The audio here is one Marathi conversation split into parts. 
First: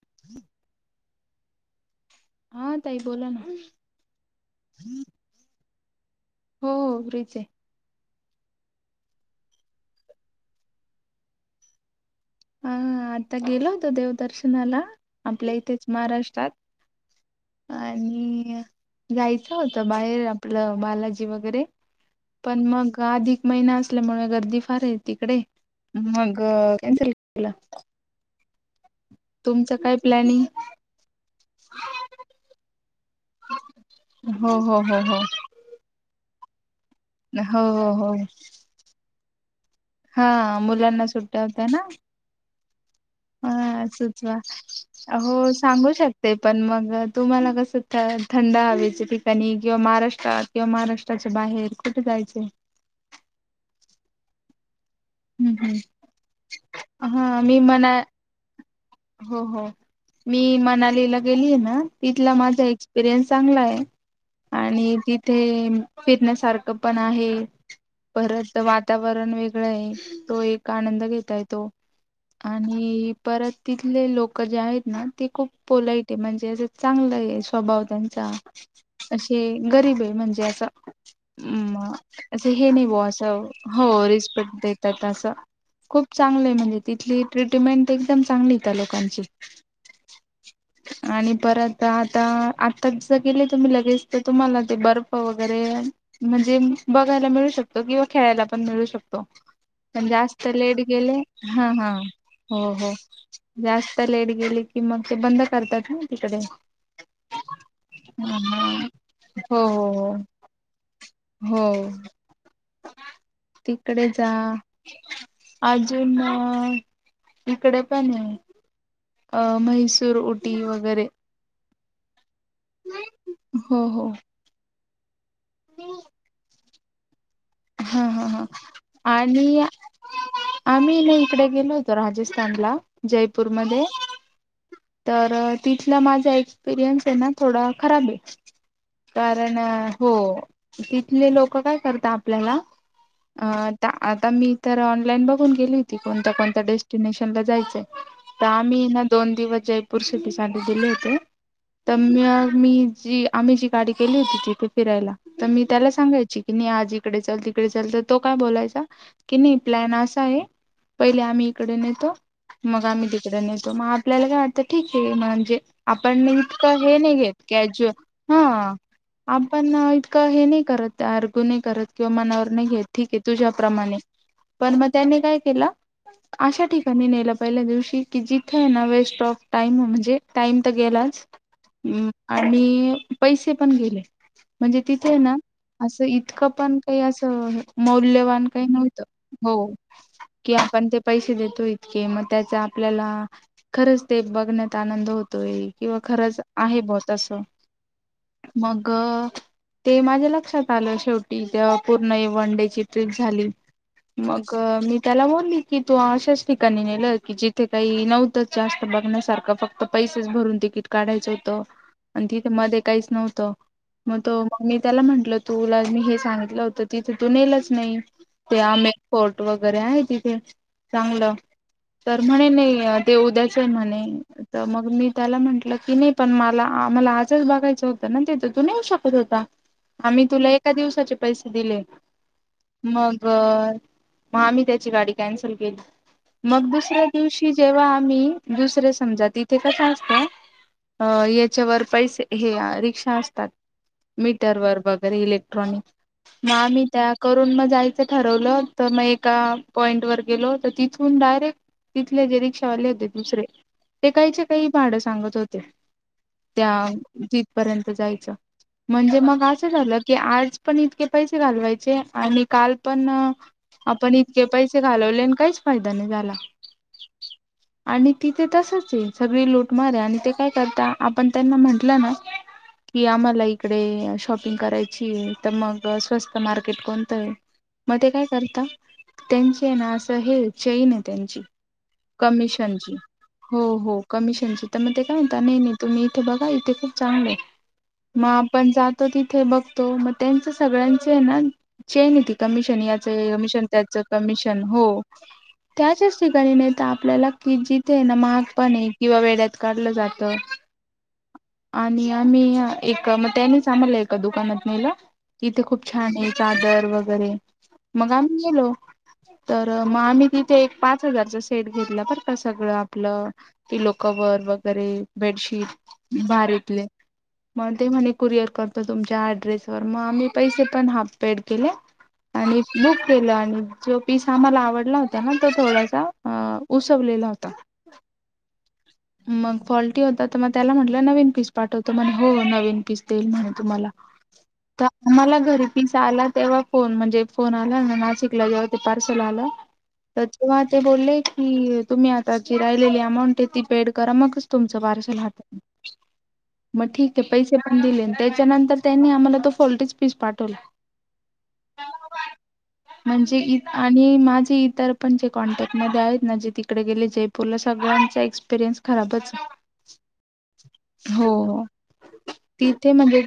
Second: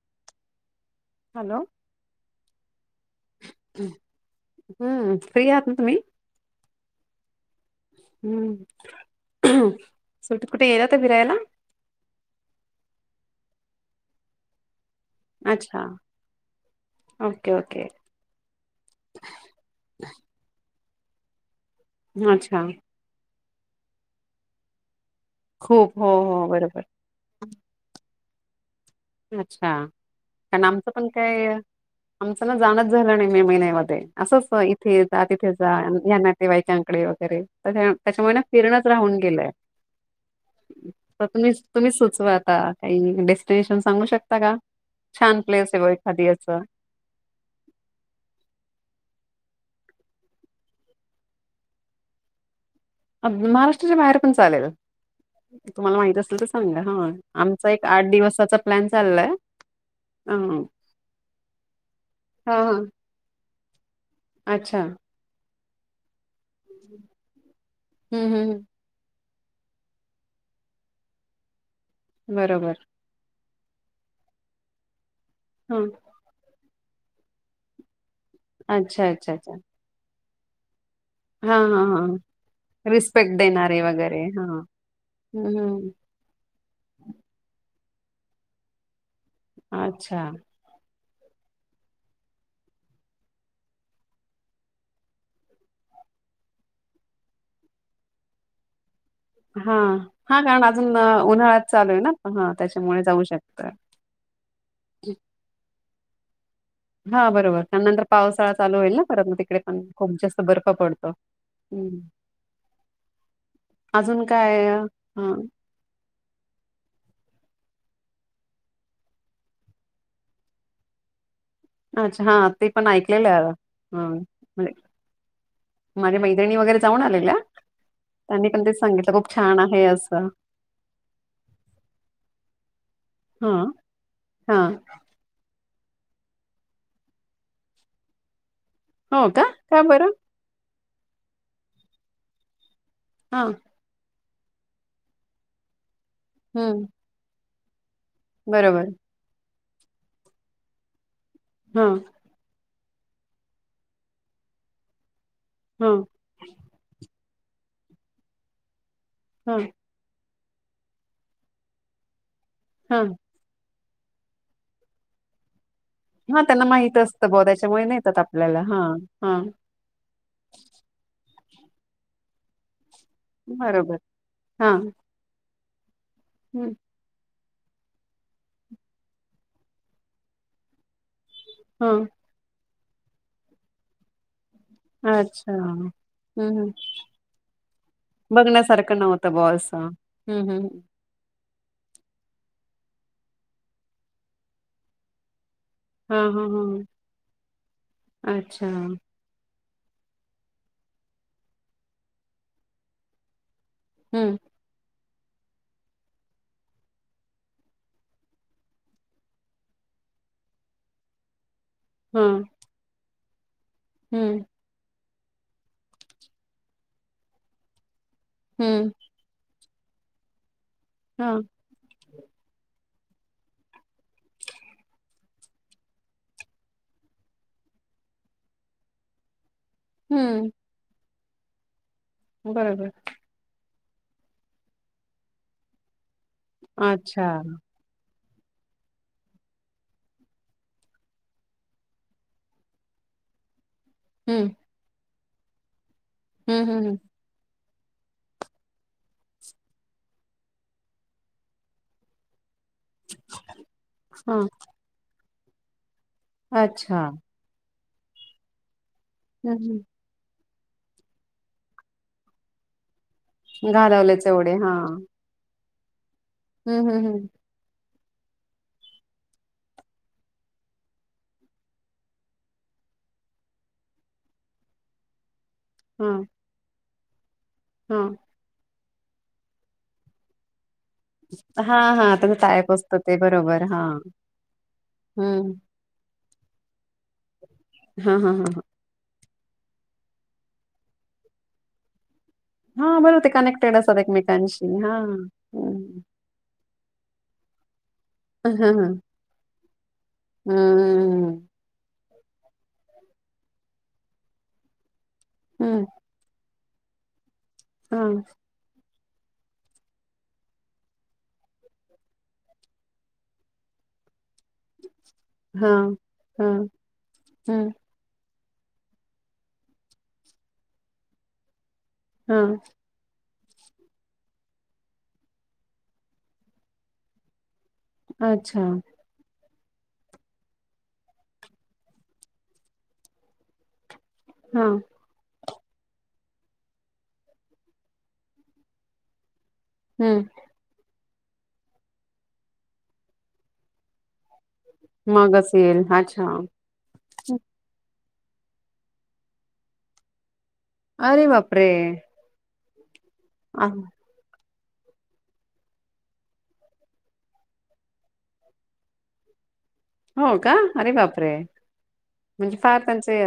[unintelligible] हॅलो. हा ताई बोला ना हो हम्म फ्री आहात ना तुम्ही? हो हो फ्रिचे. हम्म सुट्टीत कुठं गेला होता फिरायला? व ह हा आता गेलो होतो देवदर्शनला. आपल्या अच्छा इथेच महाराष्ट्रात ओके ओके आणि जायचं होत बाहेर आपलं बालाजी वगैरे. पण अच्छा मग गाधिक. महिना असल्यामुळे गर्दी फारे. तिकडे खूप हो मग हो बरोबर कॅन्सल हेला. अच्छा प्लॅनिंग कारण आमचं पण काय, आमच ना जाणच झालं नाही मे महिन्यामध्ये असंच हो हो हो इथे हो जा तिथे जा ह्याना ते वयतांग कडे वगैरे हो त हो हो त्याच्यामुळे ना फिरणच राहून गलंय.. हा मुलांना सुट्टया होत्या ना. काय न्यु डेस्टिनेशन्स हा सुचवा. हो बघ सांगू एखादी शकते असं पण मग तुम्हाला कस थ थंड हवी ठिकाणी- किंवा महाराष्ट्रात किंवा महाराष्ट्राच्या बाहेर कुठे जायचय? महाराष्ट्राच्या बाहेर पण चालेल. हम्म हम्म. तुम्हाला माहित असेल तर सांगा हा मी आमचा एक मना आठ दिवसाचा प्लॅन चाललाय हो हो हा मी मनालीला गेलीय ना, तिथला हा माझा हा एक्सपिरियन्स चांगला आहे. [unintelligible] अच्छा आणि तिथे फिरनसा- सारख पण आहे. हम्म हम्म परत हम्म. वातावरण वेग- वेगळाय तो एक आनंद घेता येतो. बरोबर आणि परत तिथले लोक जे आहेत ना ती खूप हा पोलाइटे म्हणजे अस चांगलं आहे स्वभाव त्यें- चा अच्छा अच्छा अशे अच्छा गरीब आहे म्हणजे ते अस. हा हा मग हा अस हे नाही अस रिस्पेक्ट देणारे हो वगैरे हा रिपेक्ट देतात. अस हम्म हम्म खूप चांगलं आहे म्हणजे तिथली ट्रीटमेंट. एकदम चांगली. त्या लोकांची. अच्छा. आणि परत आता आता ज गेले तुम्ही लगेच तर तुम्हाला ते बर्फ वगैरे म्हणजे बघायला मिळू शकतो, किंवा खेळायला पण मिळू शकतो. हा पण हा जास्त कारण लेट अजून गेले हा उन्हाळ्यात हा चालूय ना हा हो हो त्याच्यामुळे जाऊ शकतो. जास्त लाईट गेली कि मग ते बंद करतात. तिकडे हा बरोबर त्या नंतर पावसाळा चालू ह होईल ना परत मग तिकडे हो पण हो हो खूप जास्त बर्फ पडतो. हो. हम्म तिकडे अजून जा काय अ, अजून. इकडे पण आहे. अं म्हैसूर उऊटी वगैरे. अच्छा. हा ते पण ऐकलेलं हो हो ह. माझे मैत्रिणी वगैरे. जाऊन आलेल्या. हा, हा, हा त्यांनी पण तेच सांगितलं खूप छान आणि आहे असं आम्ही ना इकडे गेलो होतो. राजस्थानला हा जयपूरमध्ये हा तर. तिथला माझा एक्सपिरियन्स आहे ना थोडा खराब आहे. हो का कारण का बरं हो. तिथले लोक काय करतात. आपल्याला. हा अ आता आत. आता मी तर ऑनलाईन बघून गेली. त कोणत्या कोणत्या हम्म डेस्टिनेशन ला जायच. बरोबर आम्ही ना दोन दिवस. जयपूर सिटीसाठी दिले होते. हा तर मगं मी. जी आम्ही जी गाडी केली होती तिथे फिरायला. तर मी हा त्याला सांगायची की नाही आजी. इकडे चल तिकडे चल तर तो काय बोलायचा की नाही हा प्लॅन असा आहे पहिले आम्ही इकडे नेतो. मग हा आम्ही तिकडे नेेतो मगं आत आपल्याला काय वाटतं ठीक आहे. म्हणजे आपण हा त्यांना इतकं माहित हे नाही असतं घेत, ब त्याच्यामुळे कॅज्युल नेतात आपल्याला हा हा आपण इतकं हे नाही करत तर कुणी करत. किंवा मनावर नाही घेत. ठीक आहे, बरोबर तुझ्याप्रमाणे हा पण मगं त्यानी काय केलं, आशा ठीकाणी नेलं, पहिल्या दिवशी की जिथे आहे ना वेस्ट ऑफ टाइम म्हणजे टाईम तर गेलाच. हा हम्म आणि पैसे पण गेले. म्हणजे तिथे ना अच्छा असं इतकं हम्म पण काही असं मौल्यवान काही बघण्यासारखं नव्हतं, बॉ हो असं हम्म की हम्म आपण ते पैसे देतो. इतके मगं त्याचा आपल्याला खरंच ते बघण्यात आनंद होतोय. किंवा हा खरंच हा आहे हा बाॅस तसं अच्छा मग हम्म ते माझ्या लक्षात आलं, शेवटी पूर्ण वन डे ची ट्रीप झाली. मगं मी त्याला बोलली की, तू अशाच ठिकाणी नेलं की जिथे काही नव्हतंच, जास्त बघण्यासारखं फक्त पैसेच भरून तिकीट काढायचं होतं. हा आणि तिथे मध्ये काहीच नव्हं [unintelligible] मगं हम्म तो मी त्याला म्हणट तुला मी हे सांगितलं होत तर तिथं तून नेलच नाही. ते हम्म आमे फोर्टलो [unintelligible] बरे आहे तिथे, हा चांगलं. तर म्हणे नाही ते उद्याच आहे म्हणे, तर मग मी त्याला म्हंटलं की नाही पण मला मला आजच बघायचं होतं ना, तिथं तू नेऊ शकत होता. आम्ही हम्म तुला एका दिवसाचे पैसे दिले. बरोबर मगर मग आम्ही त्याची गाडी कॅन्सल केली. मग दुसऱ्या अच्छा दिवशी जेव्हा आम्ही दुसरे समजा तिथे कसं असतं, अ याच्यावर पैसे हे रिक्षा असतात. हम्म मीटर वर बघ इलेक्ट्रॉनिक. मग हम्म आम्ही हम्म त्या करून म जायचं ठरवलं तर मग एका पॉईंटवर गेलो, तर तिथून डायरेक्ट तिथल्या डिरेक्शन कळले ते दुसरे ते काहीच्या हम्म काही भाड सांगत होते. ते हा त्या अच्छा जीथपर्यंत जायचं म्हणजे मग असं हम्म झालं की आज व पनीर पैसे घालवायचे आणि कालपण न आपण घालवलेच इतके एवढे हा पैसे घालवले काहीच होदा नाही झाला. हम्म हम्म आणि तिथे तसच आहे सगळे लूटमारे आणि ते काय करता आपण त्यांना म्हंटलं ना की आम्हाला इकडे शॉपिंग करायची, तर मग हम्म स्वस्त मार्केट को तय? मग ते काय करता? त्यांचे आहे ना असं हेच. चैन आहे त्यांची हा हा हा हा त्याचा टायप कमिशनची असतं ते हो बरोबर हा हो कमिशनची मग ते का होता हम्म नाही का तुम्ही ते बघा इथे खूप चांगले आहे हा मग हा हा आपण जातो तिथ. बघतो मग त्यांच सगळ्यांचे ना चैन आहे ती. कमिशन हा बरोबर ते याचं कमिशन कनेक्टेड त्याच असतात कमिशन एकमेकांशी हा हो. हम्म त्याच्याच ठिकाणी नाही तर आपल्याला की जी ते ना महाग हा हा पण हा. आहे किंवा वेड्यात काढलं जात हम्म आणि आम्ही एक मग त्यानीच मग आम्हाला एका दुकानात नेलं तिथे खूप हम्म छान आहे चादर वगैरे हा मग आम्ही गेलो तर मग आम्ही तिथे एक पाच हजारचा सेट घेतला ब का सगळं आपलं पीलो कवर वगैरे हा बेडशीट हा भारीतले हम्म मग ते म्हणे कुरिअर करत तुमच्या ॲड्रेसवर मग आम्ही पैसे पण हाफ पेड केले हा आणि बुक केलं आणि जो पीस आम्हाला आवडला होता ना तो थोडासा अ उसवलेला होता. अच्छा मग फॉल्टी होता तर मग त्याला म्हंटलं नवीन पीस पाठवतो म्हणे हो नवीन पीस देईल म्हणे तुम्हाला. हा तर आम्हाला घरी पिस आला तेव्हा फोन म्हणजे फोन आला ना नाशिकला जेव्हा ते पार्सल आलं हम्म तर तेव्हा ते बोलले ही तुम्ही आताची राहिलेली अमाऊंट आहे ती पेड करा मग. तुमचं पार्सल मगच आलं येईल अच्छा मग ठीक आहे पैसे पण दिले ना. त्याच्यानंतर त्यांनी आम्हाला तो फॉल्टिच पीस पाठवल. अरे बापरे म्हणजे आ- आणि माझी तर पण जे कॉन्टॅक्ट मध्ये आहेत ना जे तिकडे गेले जयपूरला सगळ्यांचा एक्सपिरियन्स खराबच. हो का अरे बापरे हो म्हणजे फार तिथे त्यांचे म्हणजे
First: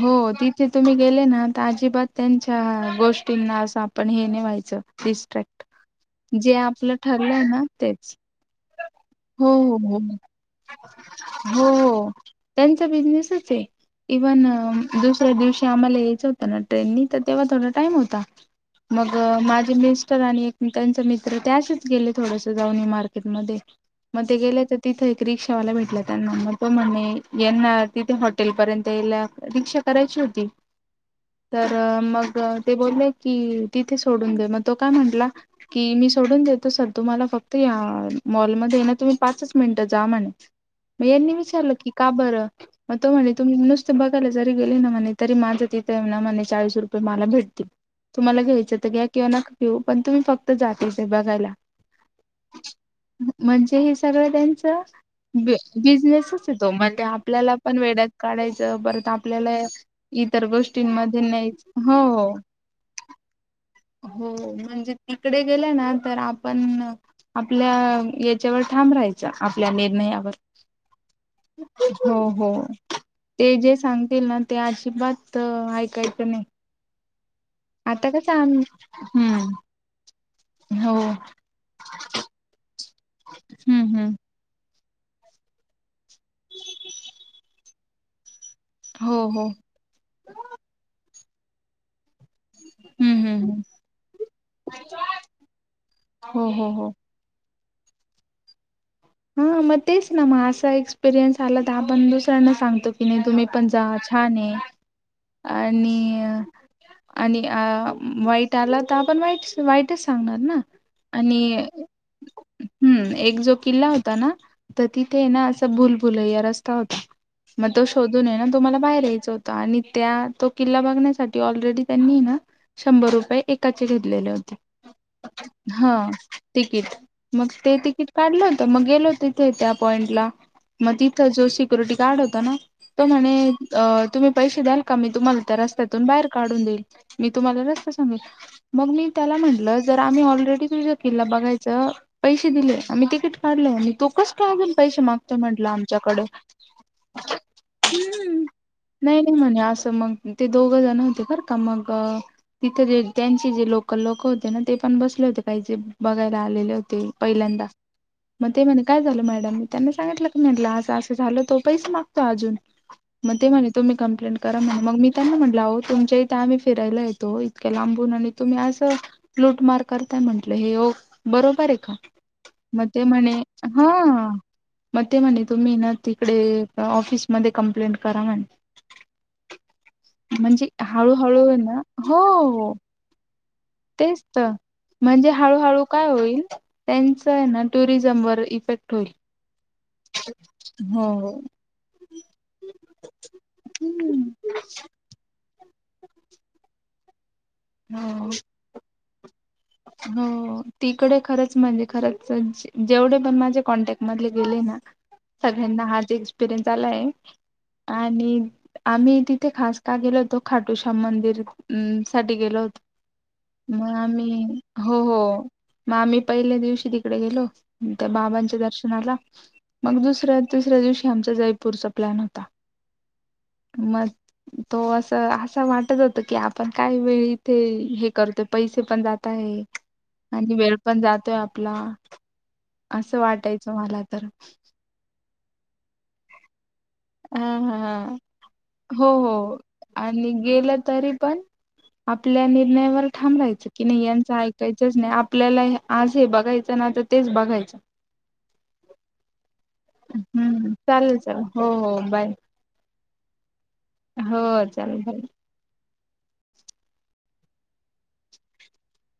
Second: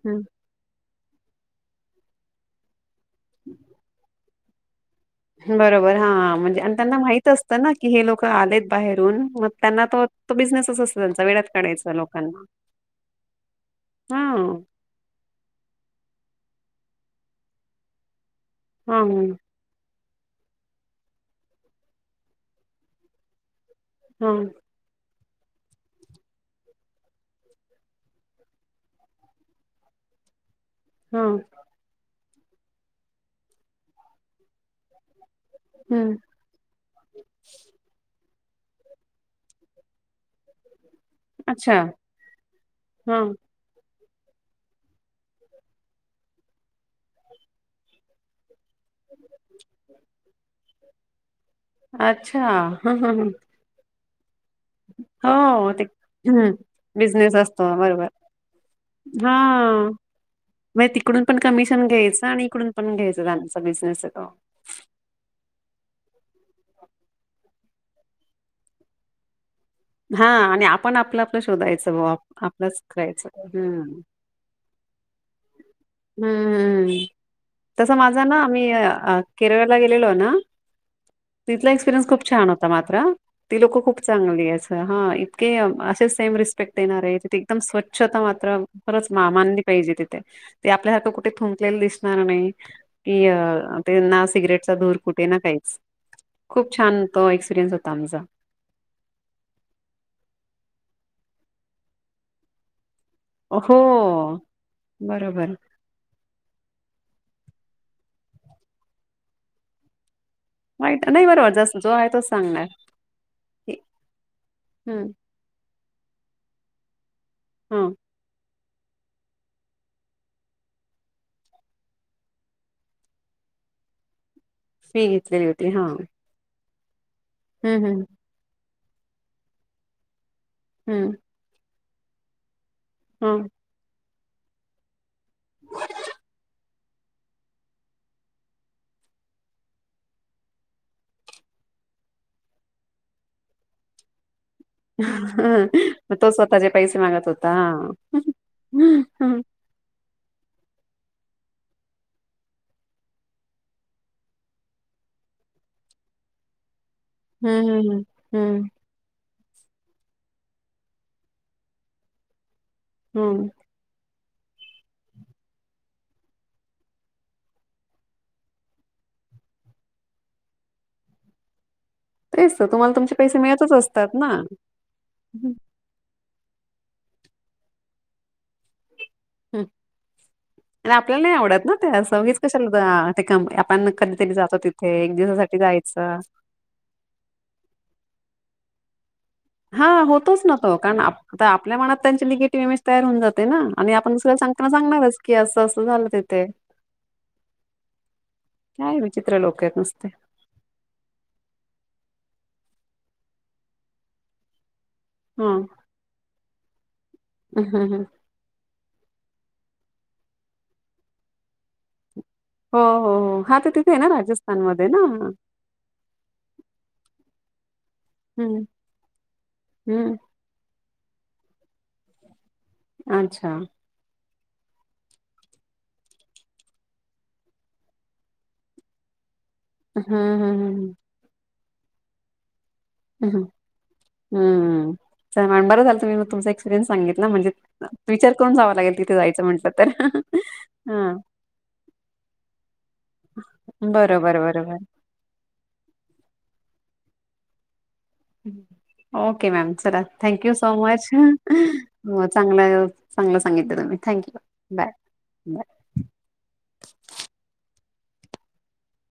हो तिथे तुम्ही गेले ना तर अजिबात त्यांच्या गोष्टींना असं आपण हे ने व्हायचं डिस्ट्रॅक्ट बरोबर हा जे म्हणजे आणि आपलं त्यांना माहित ठरलंय असतं ना कि हे तेच लोक आलेत बाहेरून हो मग हो त्यांना हो त तो बिझनेसच असत त्यांचा वेड्यात हो काढायचा हो लोकांना त्यांचा बिझनेसच आहे इव्हन हां दुसऱ्या दिवशी आम्हाला यायचं होतं ना ट्रेननी तर तेव्हा थोडा टाइम होता. हां, मग हं. माझी मीच ते आणि एक त्यांच मित्र ते असच गेले थोडस जाऊन मार्केटमध्ये. म ते हां, गेले तर तिथे रिक्षावाला भेटला त्यांना तो म्हणे येणार तिथे हॉटेल पर्यंतला रिक्षा. करायची होती हां, तर मग तर ते बोलले की तिथे सोडून दे मग तो काय म्हटला कि मी हं. सोडून देतो सर तुम्हाला फक्त या मॉलमध्ये ए ना तुम्ही पाचच मिनिटं जा म्हणे. म यांनी विचारलं अच्छा, की का बरं, म तो म्हणे हां, तुम्ही नुस् तुम्हाकले जाय ते गेले न म्हणे तरी माझं तिथे ना मने चाळीस रुपये मला भेटतील. तुम्हाला घ्यायचेत घ्या किंवा नक घीऊ, पण तुम्ही फक्त त जाते ते बघायला. आच्छा हं-हं-हं सगळेजण च्या बिजनेसच ए हं, तो म ते बिझनेस आपल्याला असतो पण वेड्यात बरोबर. काढायचं. परत आप आपल्याला हां, इतर म्हणजे गोष्टींमध्ये तिकडून पण नाहीच, कमिशन हो-हो घ्यायचं आणि इकडून पण घ्यायचं त्यांचा बिझनेस आहे तो. हो म्हणजे तिकडे गेल्या ना तर आपण आपल्या याच्यावर ठाम राहायचं. हां, आणि आपण आपलं आपलं शोधायचं हो बा. हो आपलंच करायचं ते जे हं. सांगतील ना ते अजिबात ऐकायचं नाही. [inaudible] तसं आता माझा कसं ना आम मी अ हम्म केरळला गेलेलो ना हो तिथला एक्सपिरियन्स खूप छान होता मा त्र ती लोकं हम्म खूप हम्म चांगली आस् हां इतके असेस. टेमरिस्पेक्ट देणारेत, एकदम स्वछ शतमात्र खरंच हो ना हो मानली पाहिजे तिथे, ते आपल्यासारखं कु ते थुंकलेल दिसणार नाही. हम्म कीय, हम्म हम्म तेना सिगरेटचा धूर कुठे ना काहीच. हो हो खूप हो छान तो एक्सपिरयन्स होत तांजा हं म तेच ना म असा एक्सपिरियन्स आला त आपण दुसयांना सांगतो. तिने तुम्ही पन हो, जा छाने, बरोबर. आणि आणि अं वाईट आला त आपण वाईट्स वाईटस वाईट नाही बरोब जस् जो आहे तोच सांगणार. तनं त हं, तिथे एना असं बुल भुलैया रस्ता होता. म तो हां. शोधून एना तो मला बाहेर यायचा होता, आणि त्या तो किल्ला बघण्यासाठी ऑलरेडी त्यांनी ना शंभर रुपये एकाचे घेतलेले होते. फी घेतलेली होती हां. हा तिकीट मग ते हं, हं, तिकीट काढल? तर मग गेलो तिथे त्या पॉइंट ला मद हं. तिथं जोशीक सिक्युरटी गार्ड होता ना? त म्हण हां. अ तुमी पैसे द्याल कमी तुम्हाला तर रस्त्यातून बाहेर काढून देईल. मी तुम्हाला रस्त सांगेल मग मी त्याला म्हटलं जर आम्ही ऑलरेडी तुझ किल्ला बघायचं पैसे दिले आम्ही तिकीट ल तो कस काय अजून पैसे मागतोय ह म्हटलं म आमच्याकडे तो स्वतःचे पैसे मागत होता नाही हा. नाही म्हणे असं मग ते दोघ जण होते बर का मग तिथे, जे त्यांची जे लोकल लोक होते ना, ते पण बसले होते काही चे बघायला आलेले होते. ते, पहिल्यांदा हं, मग हं, ते म्हणे, काय झालं. मॅडम मी त्यांना सांगितलं की म्हंटल, असं असं झाल तो पैस मागतो अजून मग हं. ते म्हणे, तुम्ही कंप्लेट करा म्हणे, मग मी त्यांना म्हटलं हो. तुमच्या इथे आम्ही फिरायला येतो. इतक्या लांबून आणि तुम्ही असं लूटमार करताय, म्हटलं हे हो बरोबर आहे का? तेच तर, मग तुम्हाला ते तुमच्या हा. मग? ते म्हणे हं, तुम्ही नंतर तिकडे ऑफिस मध्ये कमप्लेंट करा म्हणे. ह म्हणजे आणि आपल्याला नाही हळूहळू आहे आवडत ना, ते अस हो उगीच हो कशाला? कम आप तेच तर, म्हणजे हळूहळू काय जायचं. होईल. त्यांच ना टुरिझम वर इफेक्ट [inaudible] हा होतोच ना, तो कारण हो आपल्या मनात त्यांची निगेटिव्ह इमेज तयार होऊन जाते. ना आणि आपण दुसर सांगता सांगणारच की असं. झालं तिथे हो. काय विचित्र लोकं आहेत नुसते. हो तिकडे खरंच, म्हणजे खरंच. जेवढे पण, माझ्या कॉन्टॅक्ट मधले गेले. ना हां. सगळ्यांना हा च एक्सपिरियन्स. झालंय. हं, हं, हं. आणि आम्ही तिथे खास का, गेलो होतो खाटूशाम मंदिर साठी गेलो हो होतो हो हो हा तर, तिथे मग आहे ना? आम्ही राजस्थान मध्ये. हो.. हो म आम्ही पहिल्या दिवशी तिकडे गेलो होतो. त्या बाबांच्या हं, दर्शनाला, मग हं. दुसऱ्या आनी तिसऱ्या दिवशी आमचा जयपूर चा प्लॅन होता. अच्छा. मग तो असं, असं वाटत होत की, आपण काय वेळी इथे हे करतोय, पैसे पण जात नाही हम्म हम्म आणि वेळ हम्म पण जातोय. आप [inaudible] [unintelligible] ह हम्म च मॅडम बर झाल तुम्ही मग तुमच ह ह जावं ह लागेल हो तिथे जायचं हो म्हटलं तर आणि गेलं तरी हा पण आपल्या निर्णयावर ठाम राहायचं, की नाही यांचं बरोबर बरोबर ऐकायचच नाही, आपल्याला आज हे बघायचं ना तर तेच बघायचं. Okay ma'am. चला थँक्यू सो हम्म मच. चालेल चालेल हो हो बाय चांगलं, चांगलं सांगितलं तुम्ही. थँक्यू हो बाय. चालेल बाय.